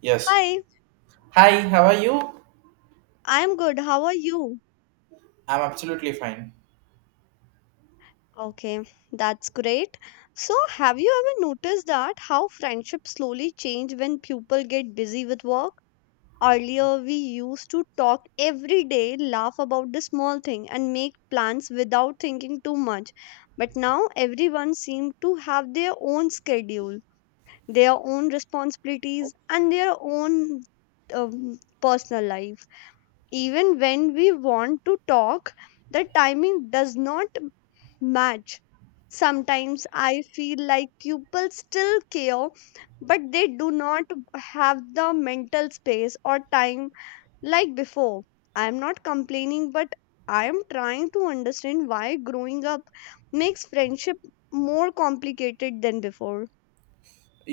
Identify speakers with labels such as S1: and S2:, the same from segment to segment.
S1: Yes.
S2: Hi,
S1: Hi, how are you?
S2: I'm good. How are you?
S1: I'm absolutely fine.
S2: Okay, that's great. So, have you ever noticed that how friendships slowly change when people get busy with work? Earlier, we used to talk every day, laugh about the small thing, and make plans without thinking too much. But now, everyone seems to have their own schedule, their own responsibilities, and their own um, personal life. Even when we want to talk, the timing does not match. Sometimes I feel like people still care, but they do not have the mental space or time like before. I am not complaining, but I am trying to understand why growing up makes friendship more complicated than before.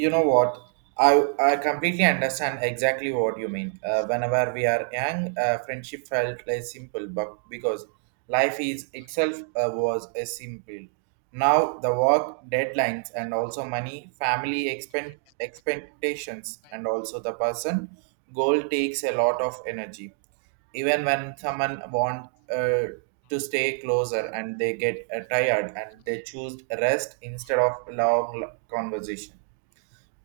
S1: You know what, I completely understand exactly what you mean, whenever we are young, friendship felt less simple but because life is itself was a simple. Now the work deadlines and also money, family expectations and also the person goal takes a lot of energy even when someone want to stay closer, and they get tired and they choose rest instead of long conversation.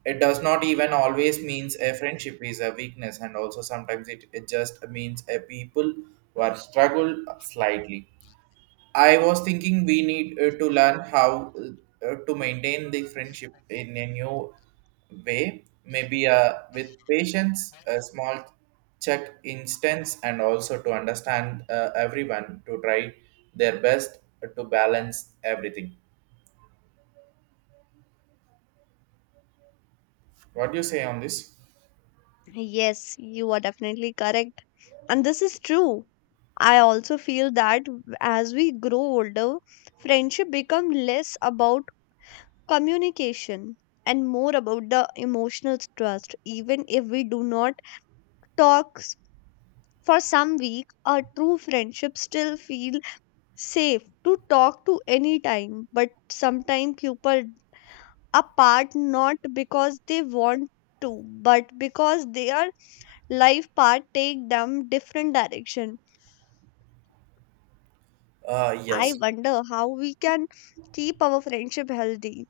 S1: It does not even always means a friendship is a weakness, and also sometimes it just means a people who are struggle slightly. I was thinking we need to learn how to maintain the friendship in a new way, maybe with patience, a small check instance, and also to understand, everyone to try their best to balance everything. What do you say on this?
S2: Yes, you are definitely correct. And this is true. I also feel that as we grow older, friendship become less about communication and more about the emotional trust. Even if we do not talk for some week, a true friendship still feel safe to talk to any time. But sometimes people apart not because they want to, but because they are life path take them different direction. I
S1: Yes.
S2: wonder how we can keep our friendship healthy.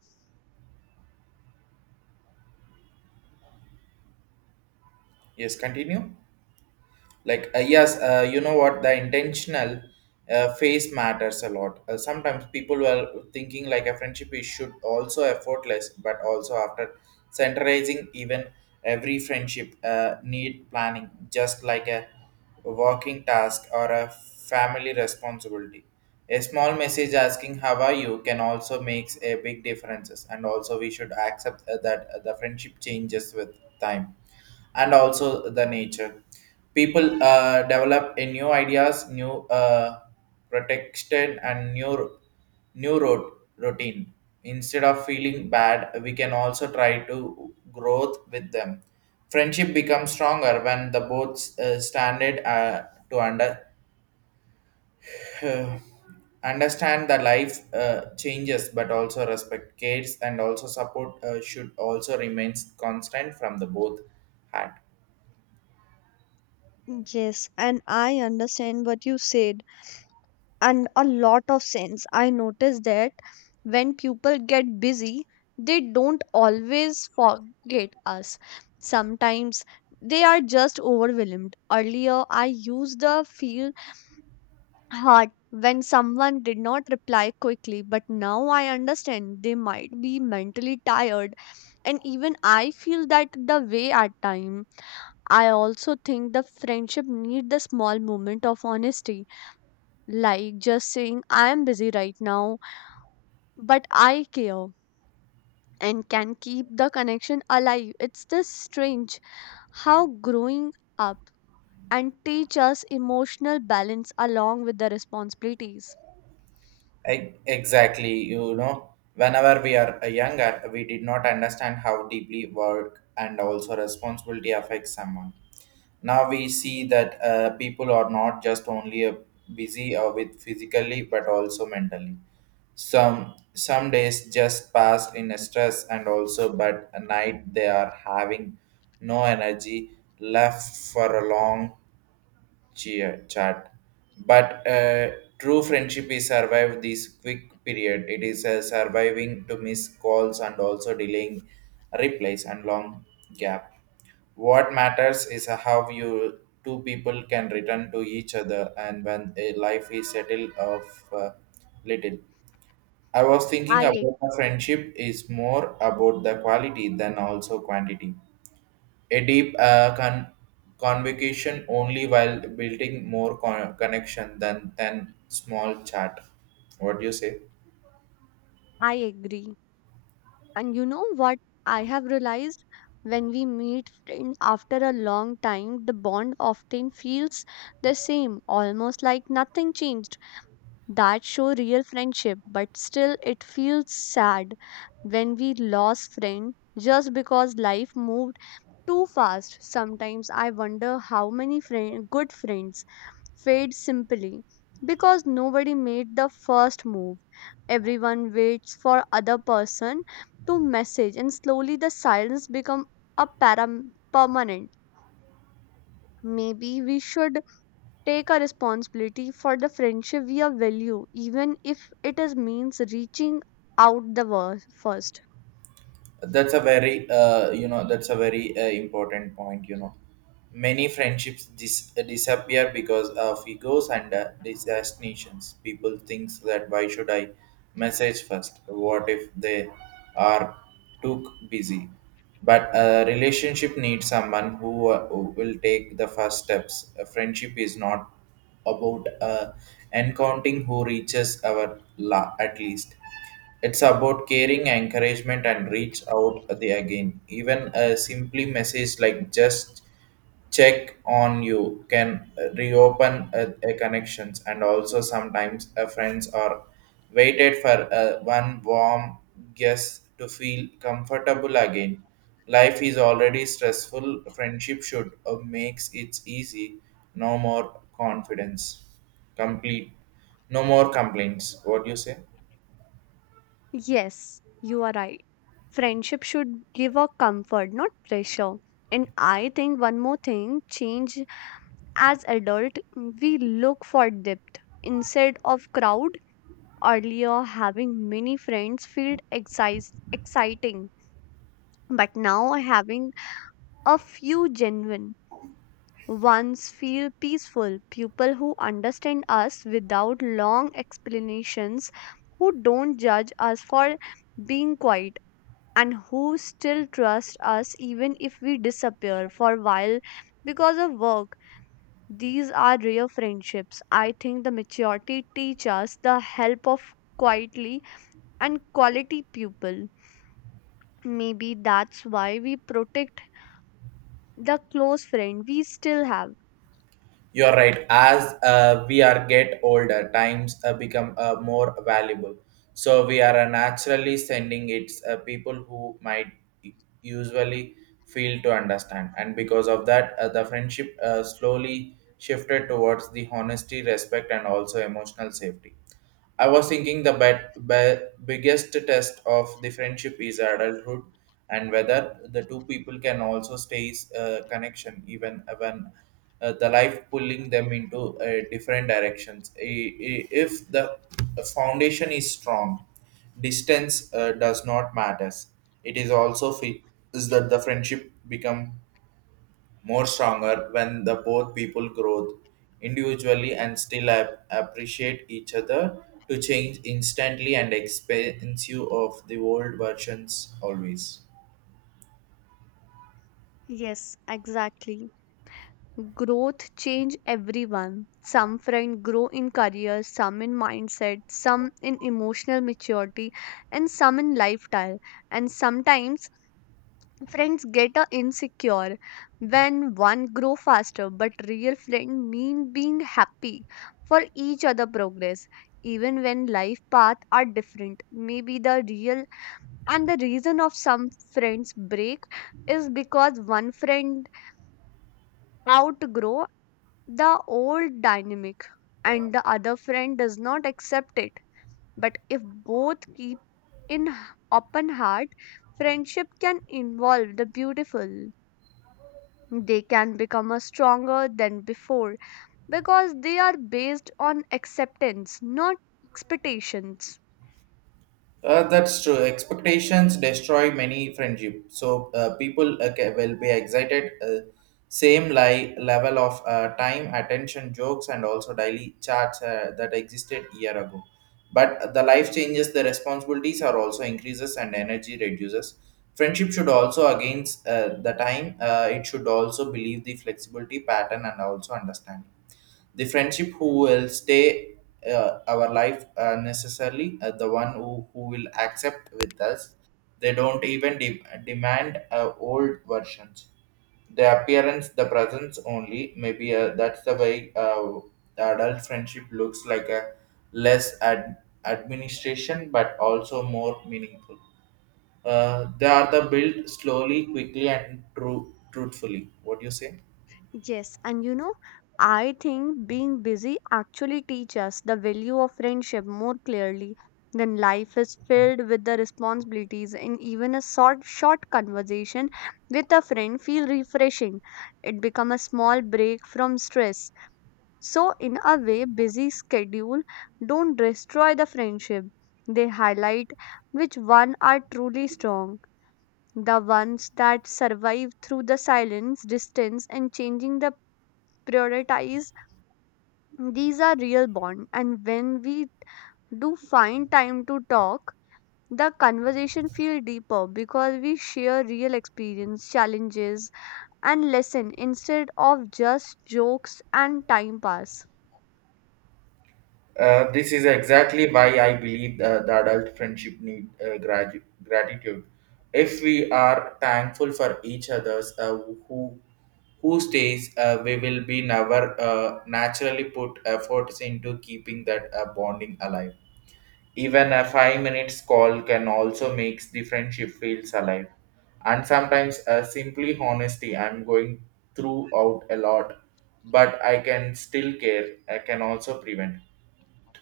S1: Yes, continue. Like, yes, you know what, the intentional face matters a lot. Sometimes people were thinking like a friendship is should also effortless, but also after centralizing even every friendship need planning, just like a working task or a family responsibility. A small message asking how are you can also makes a big differences, and also we should accept that the friendship changes with time and also the nature. People develop a new ideas, new, protection, and new road routine. Instead of feeling bad, we can also try to growth with them. Friendship becomes stronger when the both standard to under understand the life changes, but also respect, cares, and also support should also remains constant from the both hand.
S2: Yes, and I understand what you said. And a lot of sense. I noticed that when people get busy, they don't always forget us. Sometimes they are just overwhelmed. Earlier, I used the feel hurt when someone did not reply quickly, but now I understand they might be mentally tired. And even I feel that the way at time I also think the friendship need the small moment of honesty, like just saying I am busy right now, but I care and can keep the connection alive. It's this strange how growing up and teach us emotional balance along with the responsibilities.
S1: Exactly, you know, whenever we are younger, we did not understand how deeply work and also responsibility affects someone. Now we see that people are not just only busy with physically but also mentally. Some days just pass in a stress and also, but at night they are having no energy left for a long cheer chat, but true friendship is survive this quick period. It is surviving to miss calls and also delaying replies and long gap. What matters is how you two people can return to each other, and when a life is settled of uh, little. I was thinking
S2: I ag-
S1: about the friendship is more about the quality than also quantity. A deep convocation only while building more connection than small chat. What do you say?
S2: I agree. And you know what, I have realized when we meet friends after a long time, the bond often feels the same, almost like nothing changed. That show real friendship, but still it feels sad when we lost friend just because life moved too fast. Sometimes I wonder how many friend, good friends fade simply because nobody made the first move. Everyone waits for other person to message and slowly the silence become a param- permanent. Maybe we should take a responsibility for the friendship we are value, even if it is means reaching out the first.
S1: That's a very you know, that's a very important point, you know. Many friendships disappear because of egos and destinations. People thinks that why should I message first, what if they are too busy? But a relationship needs someone who will take the first steps. A friendship is not about encountering who reaches our at least. It's about caring, encouragement, and reach out the again. Even a simply message like just check on you can reopen a connections, and also sometimes a friends are waited for a one warm guest to feel comfortable again. Life is already stressful, friendship should makes it easy. No more confidence, complete, no more complaints. What do you say?
S2: Yes, you are right. Friendship should give a comfort, not pressure. And I think one more thing change as adult, we look for depth instead of crowd. Earlier, having many friends felt exciting, but now having a few genuine ones feel peaceful. People who understand us without long explanations, who don't judge us for being quiet, and who still trust us even if we disappear for a while because of work. These are real friendships. I think the maturity teach us the help of quietly and quality people. Maybe that's why we protect the close friend we still have.
S1: You're right. As we are get older, times become more valuable. So we are naturally sending it people who might usually fail to understand, and because of that, the friendship slowly shifted towards the honesty, respect, and also emotional safety. I was thinking the biggest test of the friendship is adulthood, and whether the two people can also stay connection even when the life pulling them into different directions. If the foundation is strong, distance does not matters. It is also is that the friendship become more stronger when the both people grow individually and still appreciate each other to change instantly and expensive of the world versions always.
S2: Yes, exactly. Growth change everyone. Some friend grow in career, some in mindset, some in emotional maturity, and some in lifestyle. And sometimes friends get a insecure when one grow faster, but real friend mean being happy for each other progress. Even when life path are different, maybe the real and the reason of some friends break is because one friend outgrow the old dynamic and the other friend does not accept it. But if both keep in h- open heart, friendship can involve the beautiful. They can become a stronger than before because they are based on acceptance, not expectations.
S1: That's true. Expectations destroy many friendship. So people will be excited. Same level of time, attention, jokes, and also daily chats that existed year ago. But the life changes, the responsibilities are also increases, and energy reduces. Friendship should also against the time. It should also believe the flexibility pattern and also understanding. The friendship who will stay our life necessarily, the one who will accept with us. They don't even demand old versions. The appearance, the presence only. Maybe that's the way the adult friendship looks like a less administration, but also more meaningful. They are the built slowly, quickly, and truthfully. What do you say?
S2: Yes, and you know, I think being busy actually teaches us the value of friendship more clearly. Then life is filled with the responsibilities, and even a short conversation with a friend feel refreshing. It becomes a small break from stress. So, in a way, busy schedule don't destroy the friendship. They highlight which one are truly strong, the ones that survive through the silence, distance, and changing the prioritize. These are real bond, and when we do find time to talk, the conversation feel deeper because we share real experience, challenges, and lesson instead of just jokes and time pass.
S1: This is exactly why I believe the adult friendship need gratitude. If we are thankful for each other's, who stays, we will be never naturally put efforts into keeping that bonding alive. Even a 5 minutes call can also makes the friendship feels alive. And sometimes, simply honesty, I'm going throughout a lot, but I can still care. I can also prevent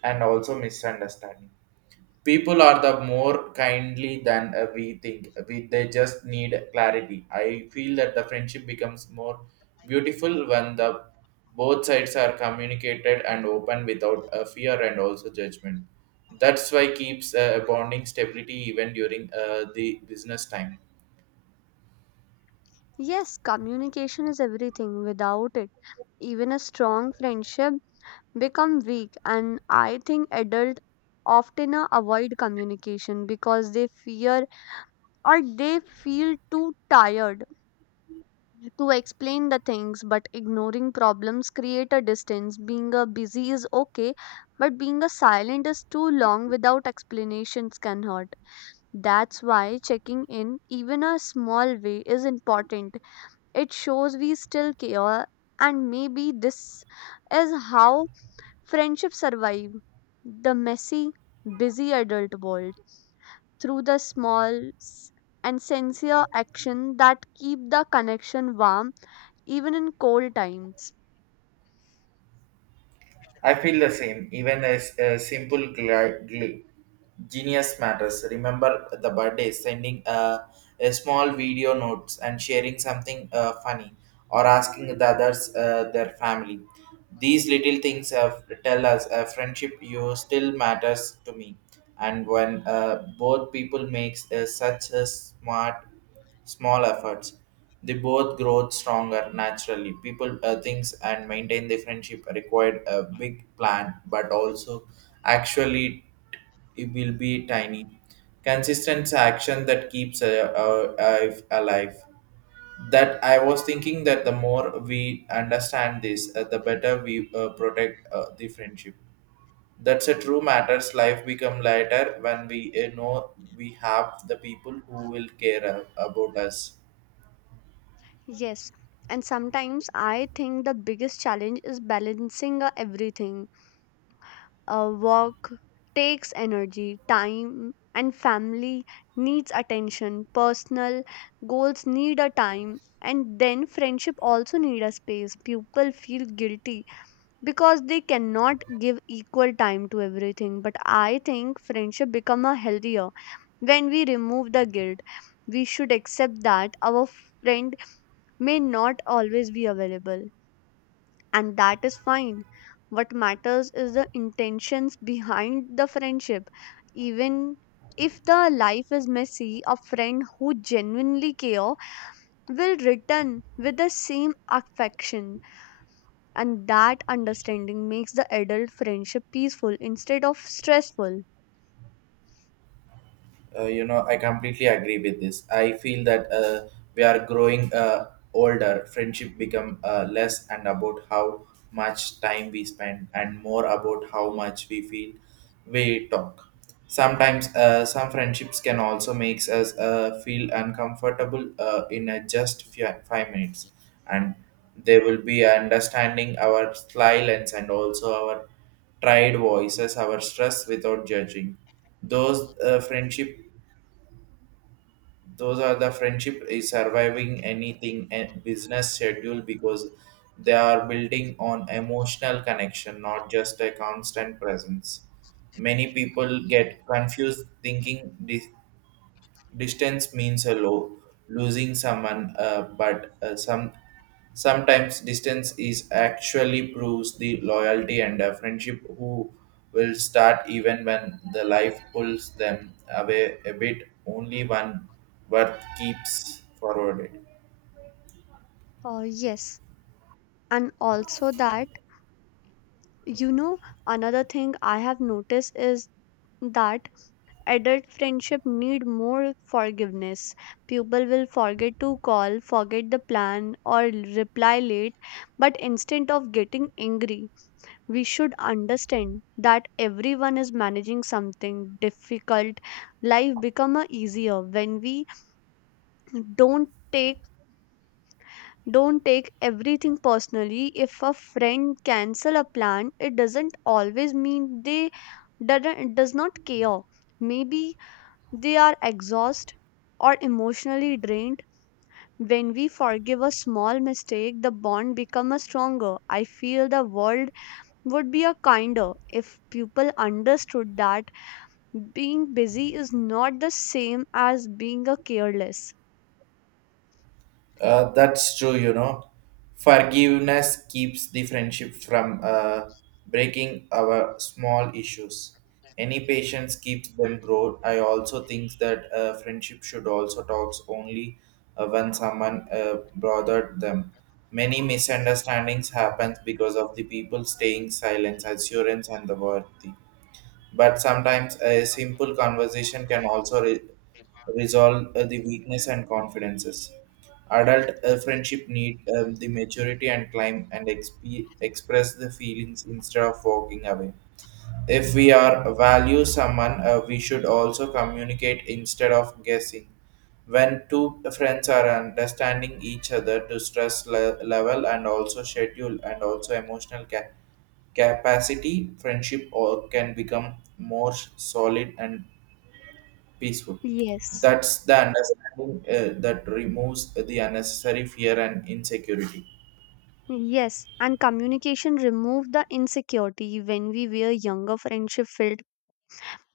S1: and also misunderstanding. People are the more kindly than we think, they just need clarity. I feel that the friendship becomes more beautiful when the both sides are communicated and open without fear and also judgment. That's why keeps bonding stability even during the business time.
S2: Yes, communication is everything. Without it, even a strong friendship become weak. And I think adults often avoid communication because they fear or they feel too tired to explain the things, but ignoring problems create a distance. Being a busy is okay, but being a silent is too long without explanations can hurt. That's why checking in even a small way is important. It shows we still care. And maybe this is how friendships survive the messy, busy adult world through the and sincere action that keep the connection warm even in cold times.
S1: I feel the same. Even as a simple genius matters. Remember the birthday, sending a small video notes, and sharing something funny or asking the others their family. These little things have tell us a friendship you still matters to me. And when both people makes such a smart small efforts. They both grow stronger naturally. People, things, and maintain the friendship required a big plan, but also actually it will be tiny. Consistent action that keeps alive. That I was thinking that the more we understand this, the better we protect the friendship. That's a true matters. Life become lighter when we know we have the people who will care about us.
S2: Yes, and sometimes I think the biggest challenge is balancing everything. Work takes energy, time, and family needs attention. Personal goals need a time, and then friendship also need a space. People feel guilty because they cannot give equal time to everything. But I think friendship become a healthier when we remove the guilt. We should accept that our friend may not always be available, and that is fine. What matters is the intentions behind the friendship. Even if the life is messy, a friend who genuinely cares will return with the same affection, and that understanding makes the adult friendship peaceful instead of stressful.
S1: You know, I completely agree with this. I feel that we are growing older. Friendship become less and about how much time we spend, and more about how much we feel we talk. Sometimes some friendships can also makes us feel uncomfortable in a just few, 5 minutes, and they will be understanding our silence and also our tried voices, our stress without judging those friendship. Those are the friendship is surviving anything and business schedule because they are building on emotional connection, not just a constant presence. Many people get confused thinking this. Distance means a low, losing someone, but sometimes distance is actually proves the loyalty, and friendship who will start even when the life pulls them away a bit. Only one worth keeps forwarded.
S2: Oh, yes, and also that, you know, another thing I have noticed is that adult friendship need more forgiveness. People will forget to call, forget the plan, or reply late. But instead of getting angry, we should understand that everyone is managing something difficult. Life become a easier when we don't take don't take everything personally. If a friend cancel a plan, it doesn't always mean they does not care. Maybe they are exhausted or emotionally drained. When we forgive a small mistake, the bond becomes stronger. I feel the world would be a kinder if people understood that being busy is not the same as being a careless.
S1: That's true, you know. Forgiveness keeps the friendship from breaking our small issues. Any patience keeps them grow. I also think that friendship should also talks only when someone bothered them. Many misunderstandings happen because of the people staying silent, assurance, and the worthy. But sometimes a simple conversation can also resolve the weakness and confidences. Adult friendship need the maturity and climb and express the feelings instead of walking away. If we are value someone, we should also communicate instead of guessing. When two friends are understanding each other to stress level and also schedule and also emotional capacity, friendship or can become more solid and peaceful.
S2: Yes.
S1: That's the understanding that removes the unnecessary fear and insecurity.
S2: Yes, and communication removed the insecurity. When we were younger, friendship felt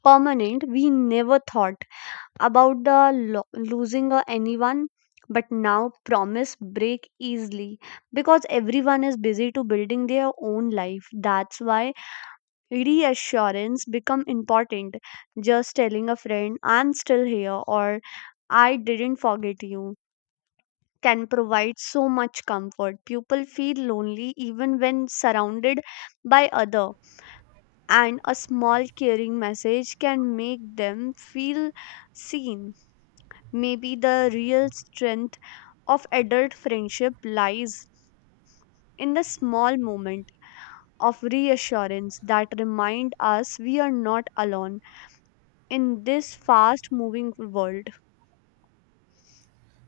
S2: permanent. We never thought about the losing anyone. But now promise break easily because everyone is busy to building their own life. That's why reassurance become important. Just telling a friend I'm still here or I didn't forget you can provide so much comfort. People feel lonely even when surrounded by other, and a small caring message can make them feel seen. Maybe the real strength of adult friendship lies in the small moment of reassurance that remind us we are not alone in this fast moving world.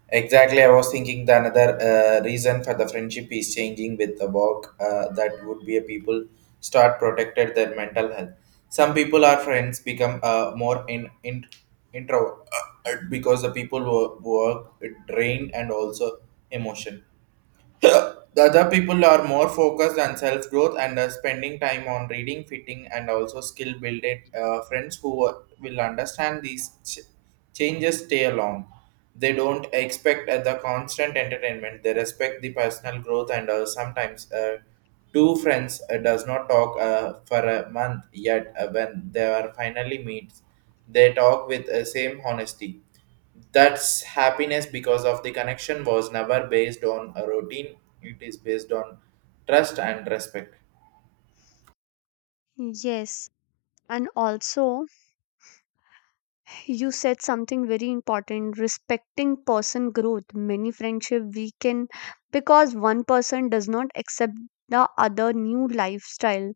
S1: Exactly, I was thinking the another reason for the friendship is changing with the work that would be a people start protected their mental health. Some people are friends become more in introvert because the people work drained and also emotion. The other people are more focused on self growth and are spending time on reading, fitting, and also skill building. Friends who will understand these changes stay along. They don't expect the constant entertainment. They respect the personal growth, and sometimes two friends does not talk for a month. Yet when they are finally meet, they talk with the same honesty. That's happiness because of the connection was never based on a routine, it is based on trust and respect.
S2: Yes, and also, you said something very important, respecting person growth. Many friendship weaken because one person does not accept the other new lifestyle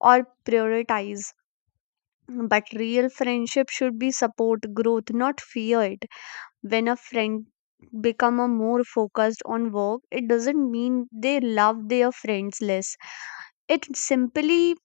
S2: or prioritize. But real friendship should be support growth, not fear it. When a friend become a more focused on work, it doesn't mean they love their friends less. It simply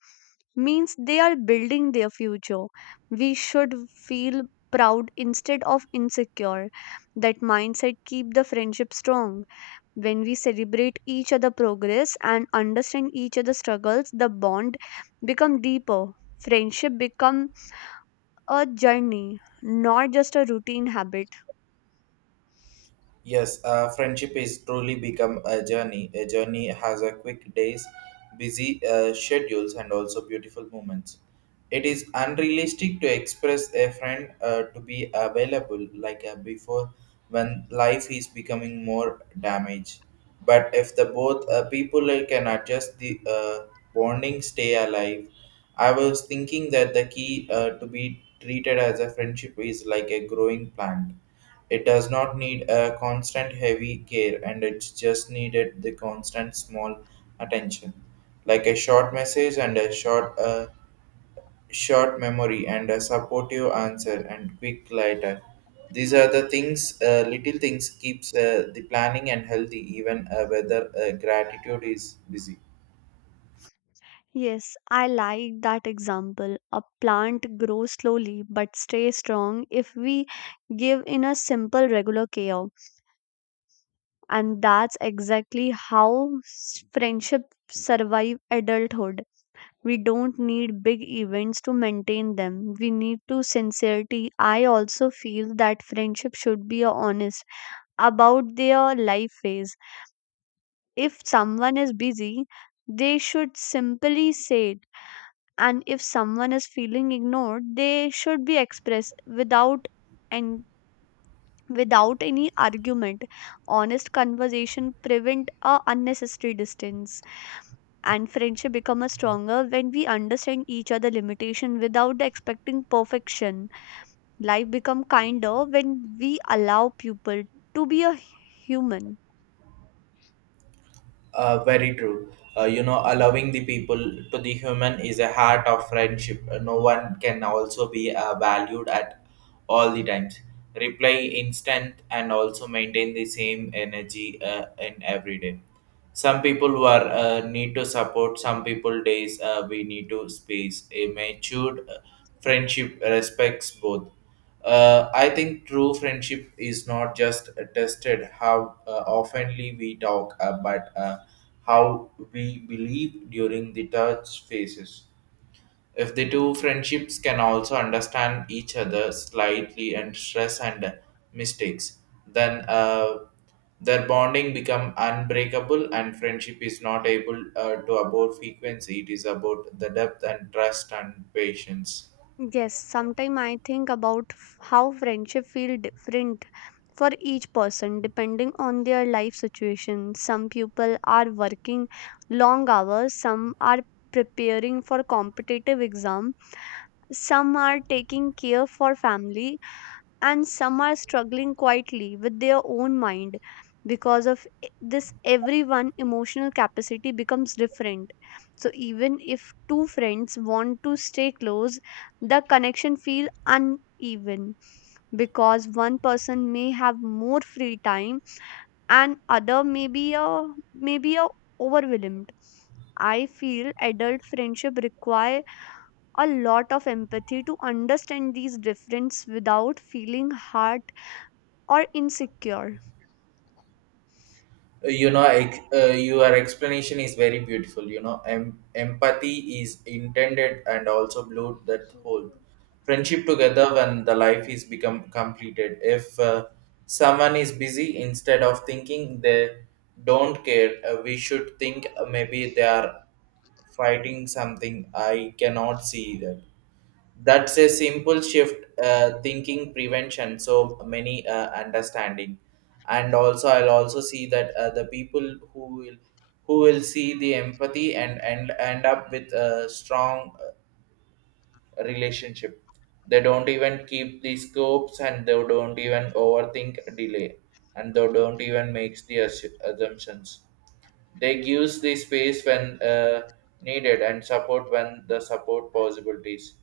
S2: means they are building their future. We should feel proud instead of insecure. That mindset keep the friendship strong. When we celebrate each other progress and understand each other's struggles, the bond become deeper. Friendship become a journey, not just a routine habit.
S1: Yes, friendship is truly become a journey, a journey has a quick days, busy schedules and also beautiful moments. It is unrealistic to express a friend to be available like before, when life is becoming more damaged. But if the both people can adjust the bonding stay alive. I was thinking that the key to be treated as a friendship is like a growing plant. It does not need a constant heavy care, and it just needed the constant small attention. Like a short message and a short short memory and a supportive answer and quick lighter. These are the things, little things keeps the planning and healthy even whether gratitude is busy.
S2: Yes, I like that example. A plant grows slowly but stays strong if we give in a simple, regular care. And that's exactly how friendships survive adulthood. We don't need big events to maintain them. We need to sincerity. I also feel that friendship should be honest about their life phase. If someone is busy, they should simply say it. And if someone is feeling ignored, they should be expressed without and without any argument. Honest conversation prevent a unnecessary distance, and friendship become a stronger when we understand each other limitation without expecting perfection. Life become kinder when we allow people to be a human.
S1: Very true. You know, allowing the people to the human is a heart of friendship. No one can also be valued at all the times. Reply instant and also maintain the same energy in every day. Some people who are need to support. Some people days we need to space. A matured friendship respects both. I think true friendship is not just tested how oftenly we talk, but how we believe during the touch phases. If the two friendships can also understand each other slightly and stress and mistakes, then their bonding become unbreakable, and friendship is not able to about frequency. It is about the depth and trust and patience.
S2: Yes, sometimes I think about how friendship feel different for each person depending on their life situation. Some people are working long hours, some are preparing for competitive exam, some are taking care for family, and some are struggling quietly with their own mind. Because of this, everyone emotional capacity becomes different. So even if two friends want to stay close, the connection feel uneven because one person may have more free time and other may be a overwhelmed. I feel adult friendship require a lot of empathy to understand these differences without feeling hurt or insecure.
S1: You know your explanation is very beautiful. You know, empathy is intended and also blue that whole friendship together when the life is become completed. If someone is busy, instead of thinking they don't care, we should think, maybe they are fighting something I cannot see. That that's a simple shift thinking prevention so many understanding. And also I'll also see that the people who will see the empathy and end up with a strong relationship. They don't even keep the scopes, and they don't even overthink delay, and they don't even makes the assumptions. They gives the space when needed, and support when the support possibilities.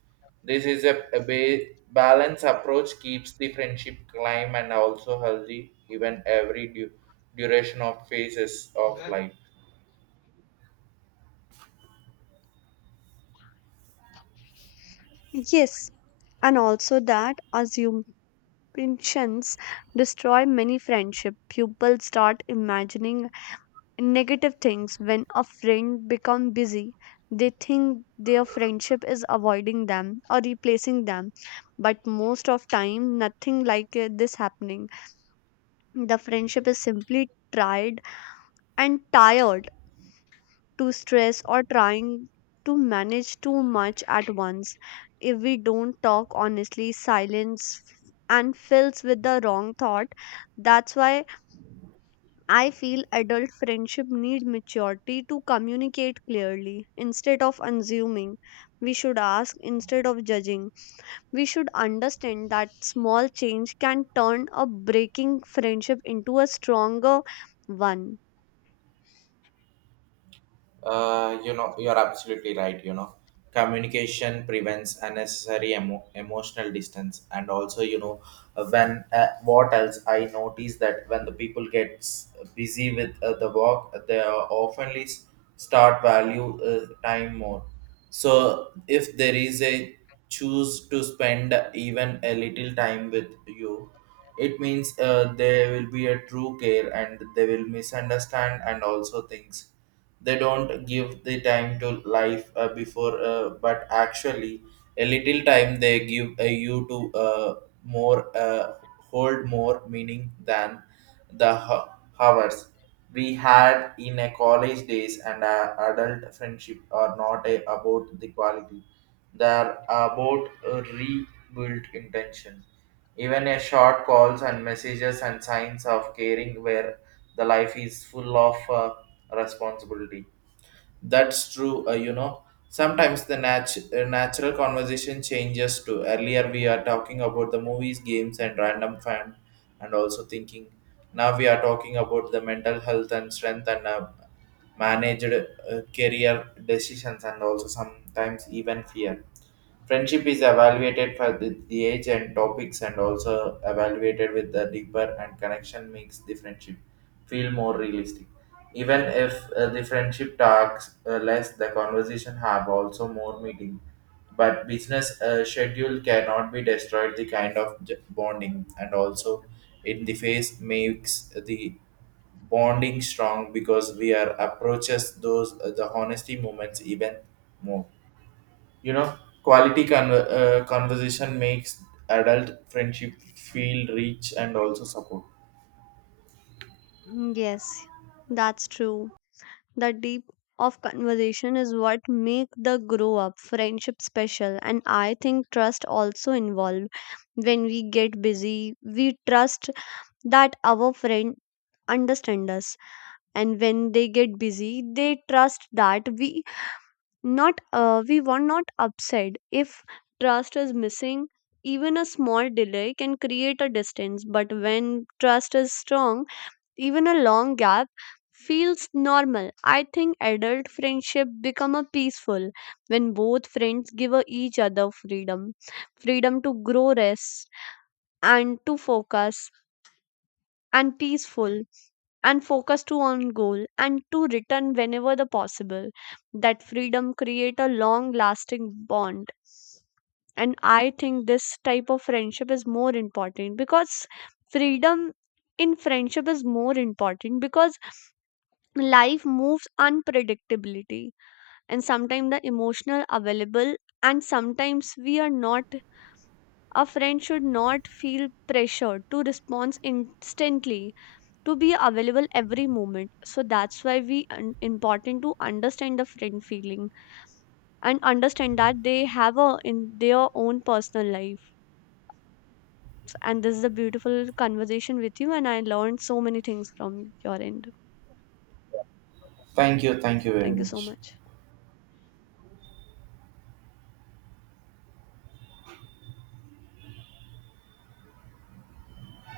S1: This is a balanced approach keeps the friendship climb and also healthy even every duration of phases of life.
S2: Yes, and also that assumptions destroy many friendships. People start imagining negative things when a friend become busy. They think their friendship is avoiding them or replacing them. But most of time nothing like this happening. The friendship is simply tried and tired to stress or trying to manage too much at once. If we don't talk honestly, silence and fills with the wrong thought. That's why I feel adult friendship need maturity to communicate clearly instead of assuming. We should ask instead of judging. We should understand that small change can turn a breaking friendship into a stronger one.
S1: You know, you're absolutely right. You know, communication prevents unnecessary emotional distance, and also, you know, when what else I notice that when the people gets busy with the work, they oftenly start value time more. So, if there is a choose to spend even a little time with you, it means there will be a true care, and they will misunderstand and also things they don't give the time to life before, but actually a little time they give you to more hold more meaning than the hours we had in a college days. And adult friendship are not about the quality, they are about a rebuilt intention. Even a short calls and messages and signs of caring where the life is full of responsibility. That's true, you know. Sometimes the natural conversation changes to earlier we are talking about the movies, games, and random fan, and also thinking. Now we are talking about the mental health and strength and managed career decisions, and also sometimes even fear. Friendship is evaluated for the age and topics, and also evaluated with the deeper and connection makes the friendship feel more realistic. Even if the friendship talks less, the conversation have also more meaning. But business schedule cannot be destroyed the kind of bonding, and also in the face makes the bonding strong because we are approaches those the honesty moments even more. You know, quality conversation makes adult friendship feel rich and also support.
S2: Mm, yes, that's true. The deep of conversation is what make the grow up friendship special, and I think trust also involved. When we get busy, we trust that our friend understand us, and when they get busy, they trust that we not we were not upset. If trust is missing, even a small delay can create a distance. But when trust is strong, even a long gap feels normal. I think adult friendship become a peaceful when both friends give a each other freedom, freedom to grow, rest, and to focus, and peaceful and focus to on goal, and to return whenever the possible. That freedom create a long lasting bond. And I think this type of friendship is more important because freedom in friendship is more important because life moves unpredictability. And sometimes the emotional available, and sometimes we are not. A friend should not feel pressured to respond instantly, to be available every moment. So that's why we important to understand the friend feeling and understand that they have a in their own personal life. And this is a beautiful conversation with you, and I learned so many things from your end.
S1: Thank you. Thank you very
S2: Thank you so
S1: much.
S2: much.